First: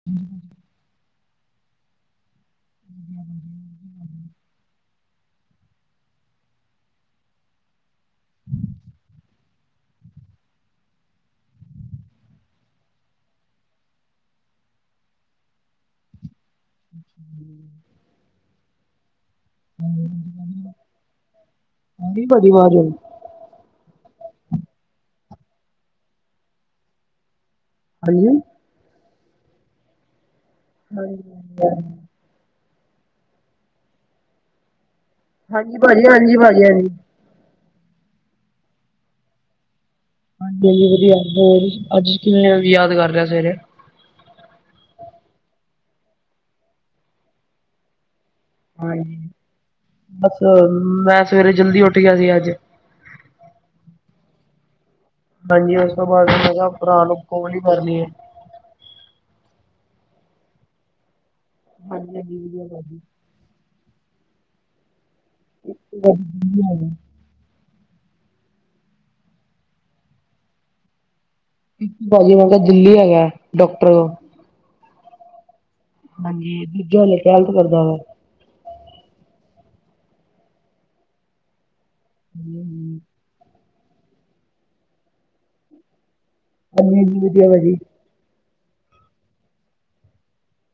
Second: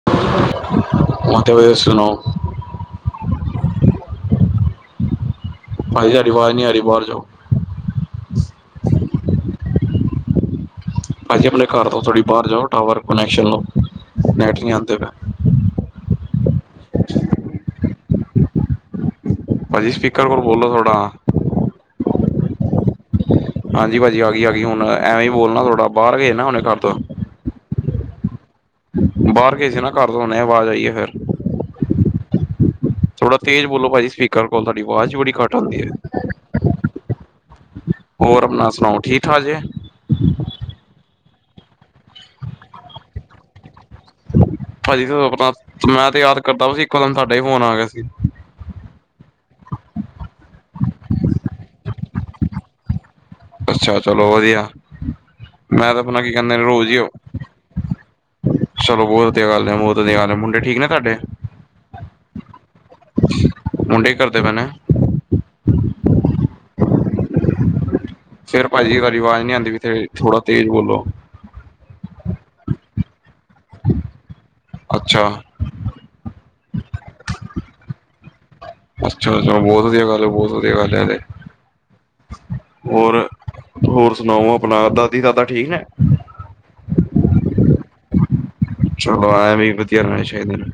[inaudible] [unintelligible] ਸੁਣਾਓ [inaudible] ਭਾਜੀੇ ਤੁਹਾਡੀ ਆਵਾਜ਼ ਨੀ ਆ ਰਹੀ ਬਾਹਰ ਜਾਓ। ਭਾੱਜੀ ਅਪਣੇ ਘਰ ਤੋਂ ਥੋੜੀ ਬਾਹਰ ਜਾਓ, ਟਾਵਰ ਕਨੈਕਸ਼ਨ ਲਓ, ਨੈਟ ਨਹੀ ਆਂਦੇ ਪਏ। [inaudible] ਭਾਜੀ ਸਪੀਕਰ ਕੋਲ ਬੋਲੋ ਥੋੜਾ। ਆ ਗੀ ਭਾਜੀ ਆਵਾਜ਼। ਹਾਂਜੀ ਭਾਜੀ ਆ ਗਈ, ਆ ਗਈ ਹੁਣ ਐਵੇਂ ਹੀ ਬੋਲਣਾ ਥੋੜਾ, ਬਾਹਰ ਗਏ ਨਾ ਹੁਣ ਘਰ ਤੋਂ। ਹਾਂਜੀ। ਬਾਹਰ ਗਏ ਸੀ ਨਾ ਘਰ ਤੋਂ ਹੁਣੇ, ਆਵਾਜ਼ ਆਈ ਏ ਫਿਰ। ਥੋੜਾ ਤੇਜ਼ ਬੋਲੋ ਭਾੱਜੀ ਸਪੀਕਰ ਕੋਲ, ਤੁਹਾਡੀ ਆਵਾਜ਼ ਬੜੀ ਘਟ ਹਾਂਜੀ ਆਂਦੀ ਏ। ਭਾਜੀ ਹਾਂਜੀ ਭਾਜੀ ਹਾਂਜੀ। ਹੋਰ ਅਪਣਾ ਸੁਣਾਓ ਠੀਕ ਠਾਕ ਜੇ? ਹਾਂਜੀ- ਹਾਂਜੀ ਵਧੀਆ, ਅੱਜ ਕਿਵੇਂ ਯਾਦ ਕਰ ਲਿਆ ਸਵੇਰੇ? ਭਾੱਜੀ ਅਪਣਾ, ਮੈਂ ਤੇ ਯਾਦ ਕਰਦਾ ਸੀ ਇੱਕੋ ਦਮ ਤੁਹਾਡਾ ਹੀ ਫੋਨ ਆ ਗਿਆ ਸੀ। ਹਾਂਜੀ, ਬਸ ਮੈਂ ਸਵੇਰੇ ਜਲਦੀ ਉੱਠ ਗਿਆ ਸੀ ਅੱਜ। ਅੱਛਾ, ਚਲੋ ਵਧੀਆ। ਹਾਂਜੀ ਉਸ ਮੈਂ ਤਾਂ ਤੋਂ ਆਪਣਾ ਬਾਦ ਕੀ ਮੈਂ ਕਹਿੰਦੇ ਨੇ ਕਿਹਾ, ਰੋਜ਼ ਹੀ ਭਰਾ ਨੂੰ ਫੋਨ ਈ ਕਰ ਲਈਏ। ਚਲੋ ਬਹੁਤ ਵਧੀਆ ਗੱਲ ਹੈ, ਬਹੁਤ ਵਧੀਆ ਗੱਲ ਹੈ। ਮੁੰਡੇ ਠੀਕ ਨੇ ਤੁਹਾਡੇ? ਹਾਂਜੀ- ਹਾਂਜੀ, ਵਧੀਆ ਭਾਣਜੀ। ਮੁੰਡੇ ਕੀ ਕਰਦੇ ਪਏ ਨੇ? [unintelligible] ਫੇਰ ਭਾੱਜੀ ਤੁਹਾਡੀ ਆਵਾਜ਼ ਨੀ ਆਂਦੀ ਪਈ ਥੋੜ੍ਹਾ ਤੇਜ਼ ਬੋਲੋ। ਭਾਜੀ ਮੈਂ ਕਿਹਾ, ਦਿੱਲੀ ਹੈਗਾ। ਡਾਕਟਰ। ਅੱਛਾ। ਹਾਂਜੀ, ਦੂਜਾ ਹਜੇ ਟੁਵੇਲਥ ਕਰਦਾ ਪੇਆ। ਅੱਛਾ, ਏ ਤੇ ਬਹੁਤ ਵਧੀਆ ਗੱਲ ਏ, ਬਹੁਤ ਵਧੀਆ ਗੱਲ ਏ, ਏਹ ਤੇ। ਕੀ ਹੈ। ਹੋਰ-ਹੋਰ, ਸੁਣਾਓ ਅਪਣਾ ਦਾਦੀ- ਦਾਦਾ ਠੀਕ ਨੇ? ਹਾਂਜੀ, ਠੀਕ ਏ ਭਾੱਜੀ। ਚਲੋ ਐਵੇਂ ਈ ਵਧੀਆ ਰਹਣੇ ਚਾਹੀਦੇ ਨੇ।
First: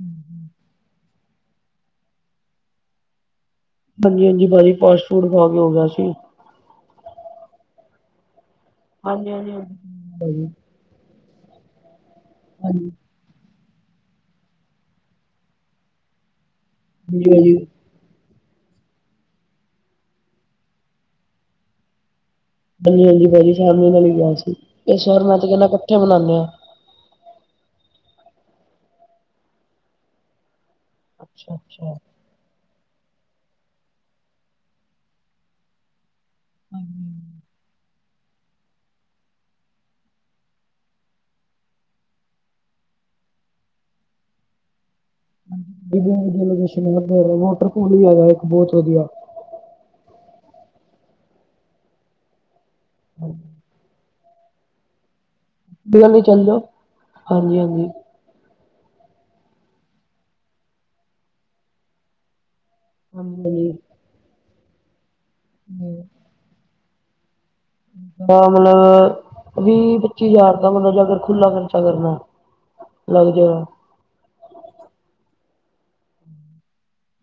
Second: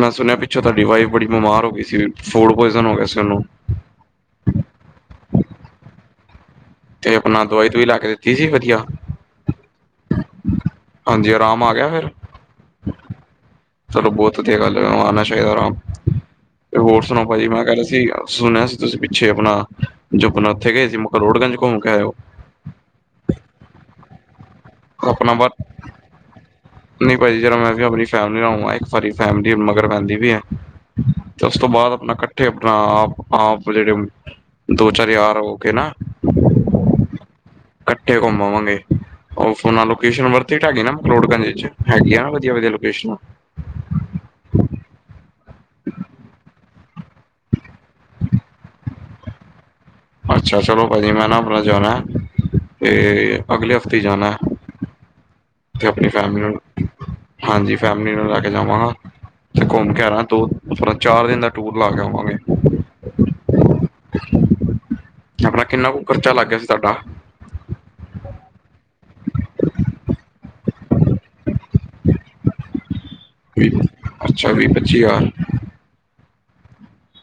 ਮੈਂ ਸੁਣਿਆ ਪਿੱਛੋਂ ਤੁਹਾਡੀ ਵਾਈਫ ਬੜੀ ਬਿਮਾਰ ਹੋ ਗਈ ਸੀ। ਫੂਡ ਪੁਇਜ਼ਨ ਹੋ ਗਿਆ ਸੀ ਉਹਨੂੰ। ਹਾਂਜੀ- ਹਾਂਜੀ ਭਾੱਜੀ, ਫਾਸਟ ਫੂਡ ਖਾ ਕੇ ਹੋ ਗਿਆ ਸੀ। ਤੇ ਅਪਣਾ ਦਵਾਈ- ਦੁਵਾਈ ਲੈ ਕੇ ਦਿੱਤੀ ਸੀ ਵਧੀਆ। ਹਾਂਜੀ -ਹਾਂਜੀ, ਭਾਜੀ। ਹਾਂਜੀ ਅਰਾਮ ਆ ਗਿਆ ਫੇਰ। ਹਾਂਜੀ। ਚਲੋ ਬਹੁਤ ਵਧੀਆ ਗੱਲ ਏ ਆਨਾ ਚਾਹੀਦਾ ਅਰਾਮ ਤੇ ਹੋਰ ਸੁਣਾਓ ਹਾਂਜੀ ਭਾੱਜੀ ਭਾਜੀ, ਮੈਂ ਕਹ ਰਿਹਾ ਸੀ। ਸੁਨਿਆ ਸੀ ਤੁਸੀਂ ਪਿੱਛੇ ਅਪਨਾ ਜੋ ਅਪਨਾ ਉੱਥੇ ਗਏ ਸੀ ਮਕਰੋੜਗੰਜ ਘੁੰਮ ਕੇ ਆਏ ਹੋ। ਹਾਂਜੀ ਹਾਂਜੀ ਭਾਜੀ ਫੈਮਲੀ ਨਾਲ ਹੀ ਗਿਆ ਸੀ। ਇਸ ਵਾਰ ਮੈਂ ਤੇ ਕਿਹਾ ਇਕੱਠੇ ਮਨਾਨੇ ਆ। ਨਹੀ ਭਾਜੀ ਜ਼ਰਾ ਮੈਂ ਵੀ ਅਪਣੀ ਫੈਮਿਲੀ ਨਾਲ ਹੋ ਆਵਾਂ ਇੱਕ ਵਾਰੀ ਫੈਮਿਲੀ ਮਗਰ ਪੈਂਦੀ ਪਈ ਏ। ਤੇ ਉਸ ਅੱਛਾ ਤੋਂ ਬਾਦ ਅੱਛਾ। ਅਪਨਾ ਕ ਉਥੇ ਅਪਣਾ ਆਪ ਆਪ ਜਿਹੜੇ ਦੋ ਚਾਰ ਯਾਰ ਹੋ ਕੇ ਨਾ ਹਾਂਜੀ। ਕੱਠੇ ਘੁੰਮ ਆਵਾਂਗੇ। ਉਹ ਫੇਰ ਲੋਕੇਸ਼ਨ ਵਰਥਇਟ ਹੇਗੀ ਨਾ ਮਕਲੋੜਗੰਜ ਇਚ ਹੈਗੀ ਨਾ ਵਧੀਆ ਵਧੀਆ ਲੋਕੇਸ਼ਨਾ। ਵਧੀਆ ਵਧੀਆ ਲੋਕੇਸ਼ਨ ਨੇ ਵਾਟਰਪੂਲ ਵੀ ਹੈਗਾ ਏਕ ਬਹੁਤ ਵਧੀਆ। ਅੱਛਾ ਚਲੋ ਭਾਜੀ ਮੈਂ ਨਾ ਅਪਨਾ ਜਾਨਾ ਤੇ ਅਗਲੇ ਹਫ਼ਤੇ ਹੀ ਜਾਨਾ। ਤੇ ਅਪਨੀ ਹੀ ਫੈਮਲੀ ਚੱਲ ਨਾਲ ਜਾਓ, ਹਾਂਜੀ ਫੈਮਿਲੀ ਨਾਲ ਮੈਂ ਜਾਵਾਂਗਾ ਤੇ ਘੁੰਮ ਕੇ ਆਨਾ ਦੋ ਚਾਰ ਦਿਨ ਦਾ ਟੂਰ ਲਾ ਕੇ ਆਵਾਂਗੇ। ਹਾਂਜੀ। ਅਪਣਾ ਕਿੰਨਾ ਕੁ ਕਰਚਾ ਲੱਗ ਗਿਆ ਸੀ ਤਾਡਾ? ਇਹ ਮਲਬ ਵੀਹ ਪੱਚੀ ਹਜ਼ਾਰ ਦਾ ਮਤਲਬ ਜੇ ਅਗਰ ਖੁਲਾ ਖਰਚਾ ਕਰਨਾ। ਲੱਗ ਜਾਏਗਾ। ਵੀ ਅੱਛਾ ਵੀਹ ਪੱਚੀ ਹਜ਼ਾਰ।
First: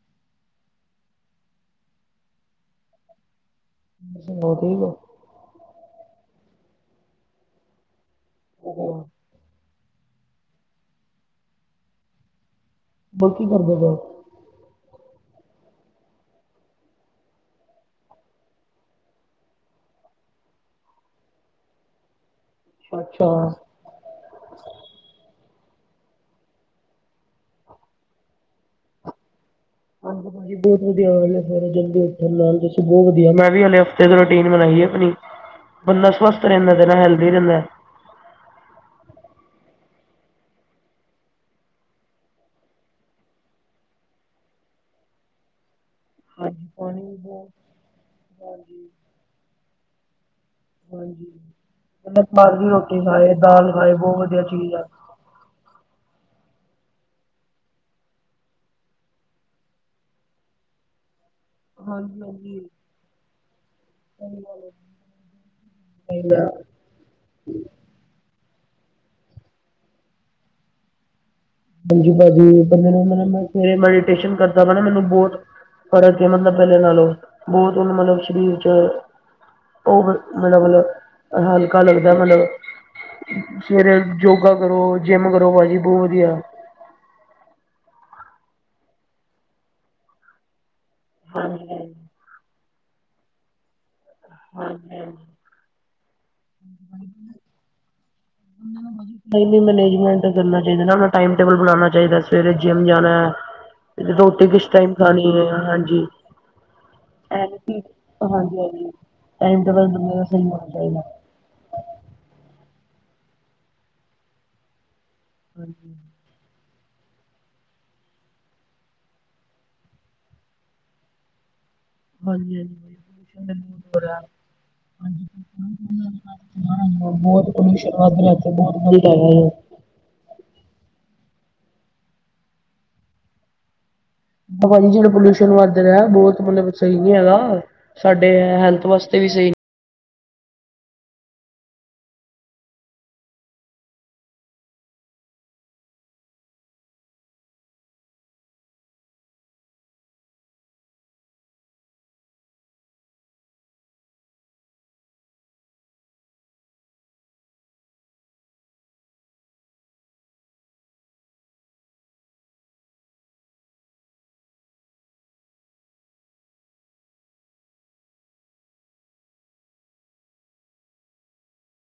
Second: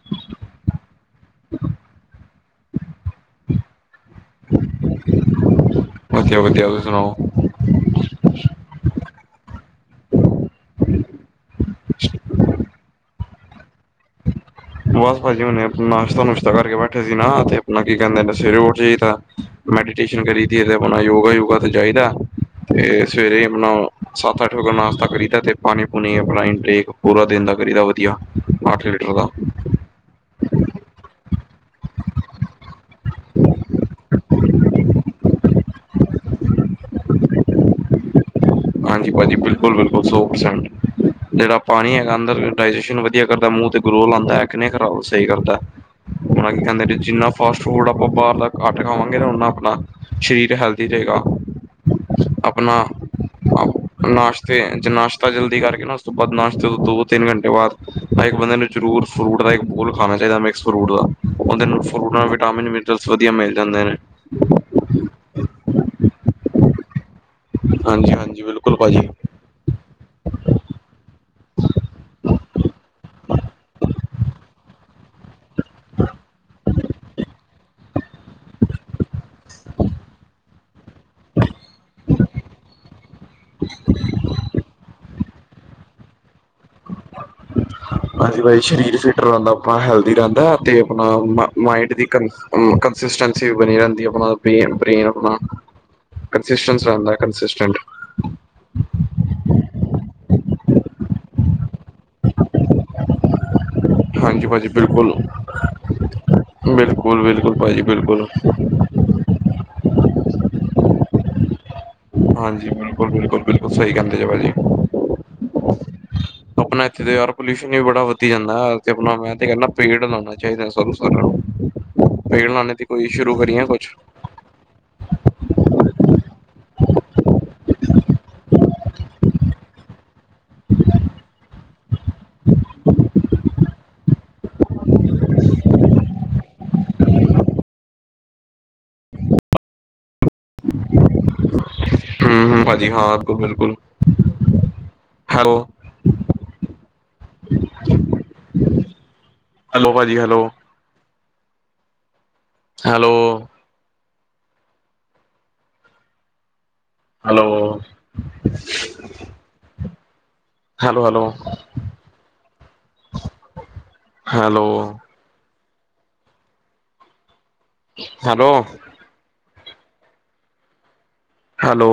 [unintelligible] [unintelligible] ਸੁਣੋ ਠੀਕ ਆ। [unintelligible] ਵਧੀਆ-ਵਧੀਆ ਤੁਸੀ ਸੁਣਾਓ? [unintelligible] [unintelligible] ਹੋਰ ਕੀ ਕਰਦੇ ਪਏ ਓ? ਬਸ ਭਾਜੀ ਹੁਨੇ ਅਪਨਾ ਨਾਸ਼ਤਾ ਨੁਸ਼ਤਾ ਕਰਕੇ ਬੈਠੇ ਸੀ ਨਾ ਤੇ ਅਪਨਾ ਕੀ ਕੈਂਹਦੇ ਨੇ ਸਵੇਰੇ ਉੱਠ ਜਾਈਦਾ। ਮੈਡੀਟੇਸ਼ਨ ਕਰੀਦੀ ਐ ਤੇ ਅਪਨਾ ਯੋਗਾ ਯੁਗਾ ਤੇ ਜਾਈਦੈ ਤੇ ਅੱਛਾ। ਸਵੇਰੇ ਅਪਨਾ ਸੱਤ ਅੱਠ ਵਜ ਨਾਸ਼ਤਾ ਕਰੀਦਾ ਤੇ ਪਾਨੀ ਪੂਨੀ ਅਪਣਾ ਇੰਨਟੇਕ ਪੂਰਾ ਦਿਨ ਦਾ ਕਰੀਦਾ ਵਧੀਆ। ਅਠ ਲੀਟਰ ਦਾ। ਹਾਂਜੀ-ਹਾਜੀ ਬੋਤ ਵਧੀਆ ਗਲ ਐ ਸਵੇਰੇ ਜਲਦੀ ੳਠ ਨਾਲ ਤੁਸੀਂ ਬੋ ਵਧੀਆ ਮੈਂ ਵੀ ਹਲੇ ਹਫ਼ਤੇ ਤੋਂ ਰੂਟੀਨ ਬਨਾਈ ਐ ਅਪਨੀ ਬੰਦਾ ਸਵਸਥ ਰੈਂਦਾ ਤੇ ਨਾਲ ਹੈਲਦੀ ਰੈਂਦਾ। ਹਾਂਜੀ ਭਾਜੀ ਬਿਲਕੁੱਲ-ਬਿਲਕੁੱਲ ਸੌ ਪ੍ਰਸੈਂਟ। ਜੇੜਾ ਪਾਣੀ ਹੈਗਾ ਅੰਦਰ ਡਾਈਜੇਸ਼ਨ ਵਧੀਆ ਕਰਦਾ ਮੂੰਹ ਤੇ ਗਲੋ ਲਾਂਦਾ ਕਿਨੇ ਖਰਾਬ ਸਈ ਕਰਦਾ। ਹਾਂ ਕੈਂਹਦੇ ਜਿੰਨਾ ਫਾਸਟ ਫੂਡ ਆਪਾਂ ਬਾਰ ਦਾ ਘਟ ਹਾਂਜੀ ਖਾਵਾਂਗੇ ਓਨਾ ਅਪਣਾ ਸਰੀਰ ਹੈਲਦੀ ਰਹੇਗਾ। ਓ ਬਾਰ ਦੀ ਆਪਣਾ ਰੋਟੀ [unintelligible] ਦਾਲ ਖਾਏ ਬਹੁਤ ਵਧੀਆ ਨਾਸ਼ਤੇ ਚੀਜ਼ ਆ। ਨਾਸ਼ਤਾ ਜਲਦੀ ਕਰਕੇ ਨਾ ਉਸ ਤੋਂ ਬਾਦ ਨਾਸ਼ਤੇ ਤੋਂ ਦੋੋ ਤਿੰਨ ਘੰਟੇ ਬਾਦ। ਤਾਂ ਇੱਕ ਬੰਦੇ ਨੂੰ ਜ਼ਰੂਰ ਫਰੂਟ ਦਾ ਇੱਕ ਬੋਲ ਖਾਨਾ ਚਾਹੀਦਾ ਮਿਕਸ ਫਰੂਟ ਦਾ। ਓਦੇ ਨਾਲ ਫਰੂਟ ਹਾਂਜੀ ਨਾਲ ਹਾਂਜੀ ਵਿਟਾਮਿਨ ਮਿਨਰਲ ਵਧੀਆ ਮਿਲ ਜਾਂਦੇ ਨੇ। ਸਹੀ ਗੱਲ [unintelligible] [unintelligible] ਹਾਂਜੀ-ਹਾਂਜੀ ਬਿਲਕੁੱਲ ਭਾਜੀ। [unintelligible] [unintelligible] ਹਾਂਜੀ ਭਾਜੀ [unintelligible] ਕਰਦਾ ਮੈਨੂੰ ਬੋਤ [unintelligible] ਫਰਕ ਐ ਮਤਲਬ ਪੈਲੇ ਨਾਲੋਂ ਬੋਤ ਓਨੂੰ ਮਤਲਬ ਸ਼ਰੀਰ ਚ [unintelligible] [unintelligible] ਹਲਕਾ ਲੱਗਦਾ ਮਤਲਬ ਸਵੇਰੇ ਯੋਗਾ ਕਰੋ ਜਿੰਮ ਕਰੋ ਭਾਜੀ ਬੋਤ ਵਧੀਆ। ਹਾਂਜੀ ਭਾਜੀ ਸਰੀਰ ਫਿਟ ਰੈਂਦਾ ਆਪਾਂ ਹੈਲਦੀ ਰੈਂਦਾ ਤੇ ਆਪਣਾ ਮ ਮਾਇੰਡ ਦੀ ਕੰਸਿਸਟੈਂਸੀ ਵੀ, ਬਣੀ ਰੈਂਦੀ। ਆਪਣਾ ਬੇਨ ਬ੍ਰੇਨ ਆਪਣਾ ਕਨਸੀਸਟੈਂਸ ਰੇਦਾ ਕੰਸਿਸਟੈਂਟ। [unintelligible] ਨਈ-ਨਈ ਮੈਨੇਜਮੈਂਟ ਕਰਨਾ ਚਾਈਦਾ [unintelligible] ਟੇਬਲ ਬਣਾਣਾ ਚਾਹੀਦਾ ਸਵੇਰੇ ਜਿੰਮ ਜਾਣਾ। ਹੈ, ਹਾਂਜੀ ਰੋਟੀ ਕਿਸ ਟਾਈਮ ਖਾਣੀ ਐ ਹਾਂਜੀ। ਬਿਲਕੁਲ-ਬਿਲਕੁਲ ਹਾਂਜੀ ਭਾਜੀ ਬਿਲਕੁਲ। ਹਾਂਜੀ ਟਾਈਮ ਟੇਬਲ ਦੀਨੇ ਦਾ, ਸਈ ਹੋਣਾ ਚਾਈਦਾ। ਹਾਂਜੀ ਬਿਲਕੁੱਲ-ਬਿਲਕੁੱਲ-ਬਿਲਕੁੱਲ ਸਈ ਕੈਂਦੇ ਜ ਭਾਜੀ। [unintelligible] ਆਪਣਾ ਇੱਥੇ ਤੇ ਯਾਰ ਪੋਲਿਊਸ਼ਨ ਯੂ ਬੜਾ ਵੱਧੀਆ ਜਾਂਦਾ ਆਪਣਾ ਮੈਂ ਤੇ ਕੈਨਾ ਪੇੜ ਲਾਣਾ ਚਾਹੀਦਾ ਸਾਰਿਆਂ ਨੂੰ। ਪੇੜ ਹਾਂਜੀ [unintelligible] ਦੀ ਹਾਂਜੀ ਕੋਈ ਸ਼ੁਰੂ ਪੋਲਿਊਸ਼ਨ ਤਾਂ ਕਰੀਏ ਕੁੱਛ ਬਹੁਤ ਹੋ ਰਿਹਾ। ਹਾਂਜੀ ਬੋਤ ਪੋਲਿਊਸ਼ਨ ਵੱਧ ਰਿਆ [unintelligible] [unintelligible] ਭਾਜੀ ਜੇੜਾ ਪੋਲਿਊਸ਼ਨ ਵੱਧ ਰਿਆ ਬੋਤ ਮਤਲਬ ਸਈ ਨੀ ਹੈਗਾ। ਸਾਡੇ ਹੈਲਥ ਵਾਸਤੇ ਵੀ, ਸਈ ਹੂੰ ਹੂੰ ਭਾਜੀ ਹਾਂ ਬਿਲਕੁੱਲ-ਬਿਲਕੁੱਲ ਹੈਲੋ। ਜ ਹੈਲੋ, ਭਾਜੀ hello hello, hello, hello hello hello hello, hello,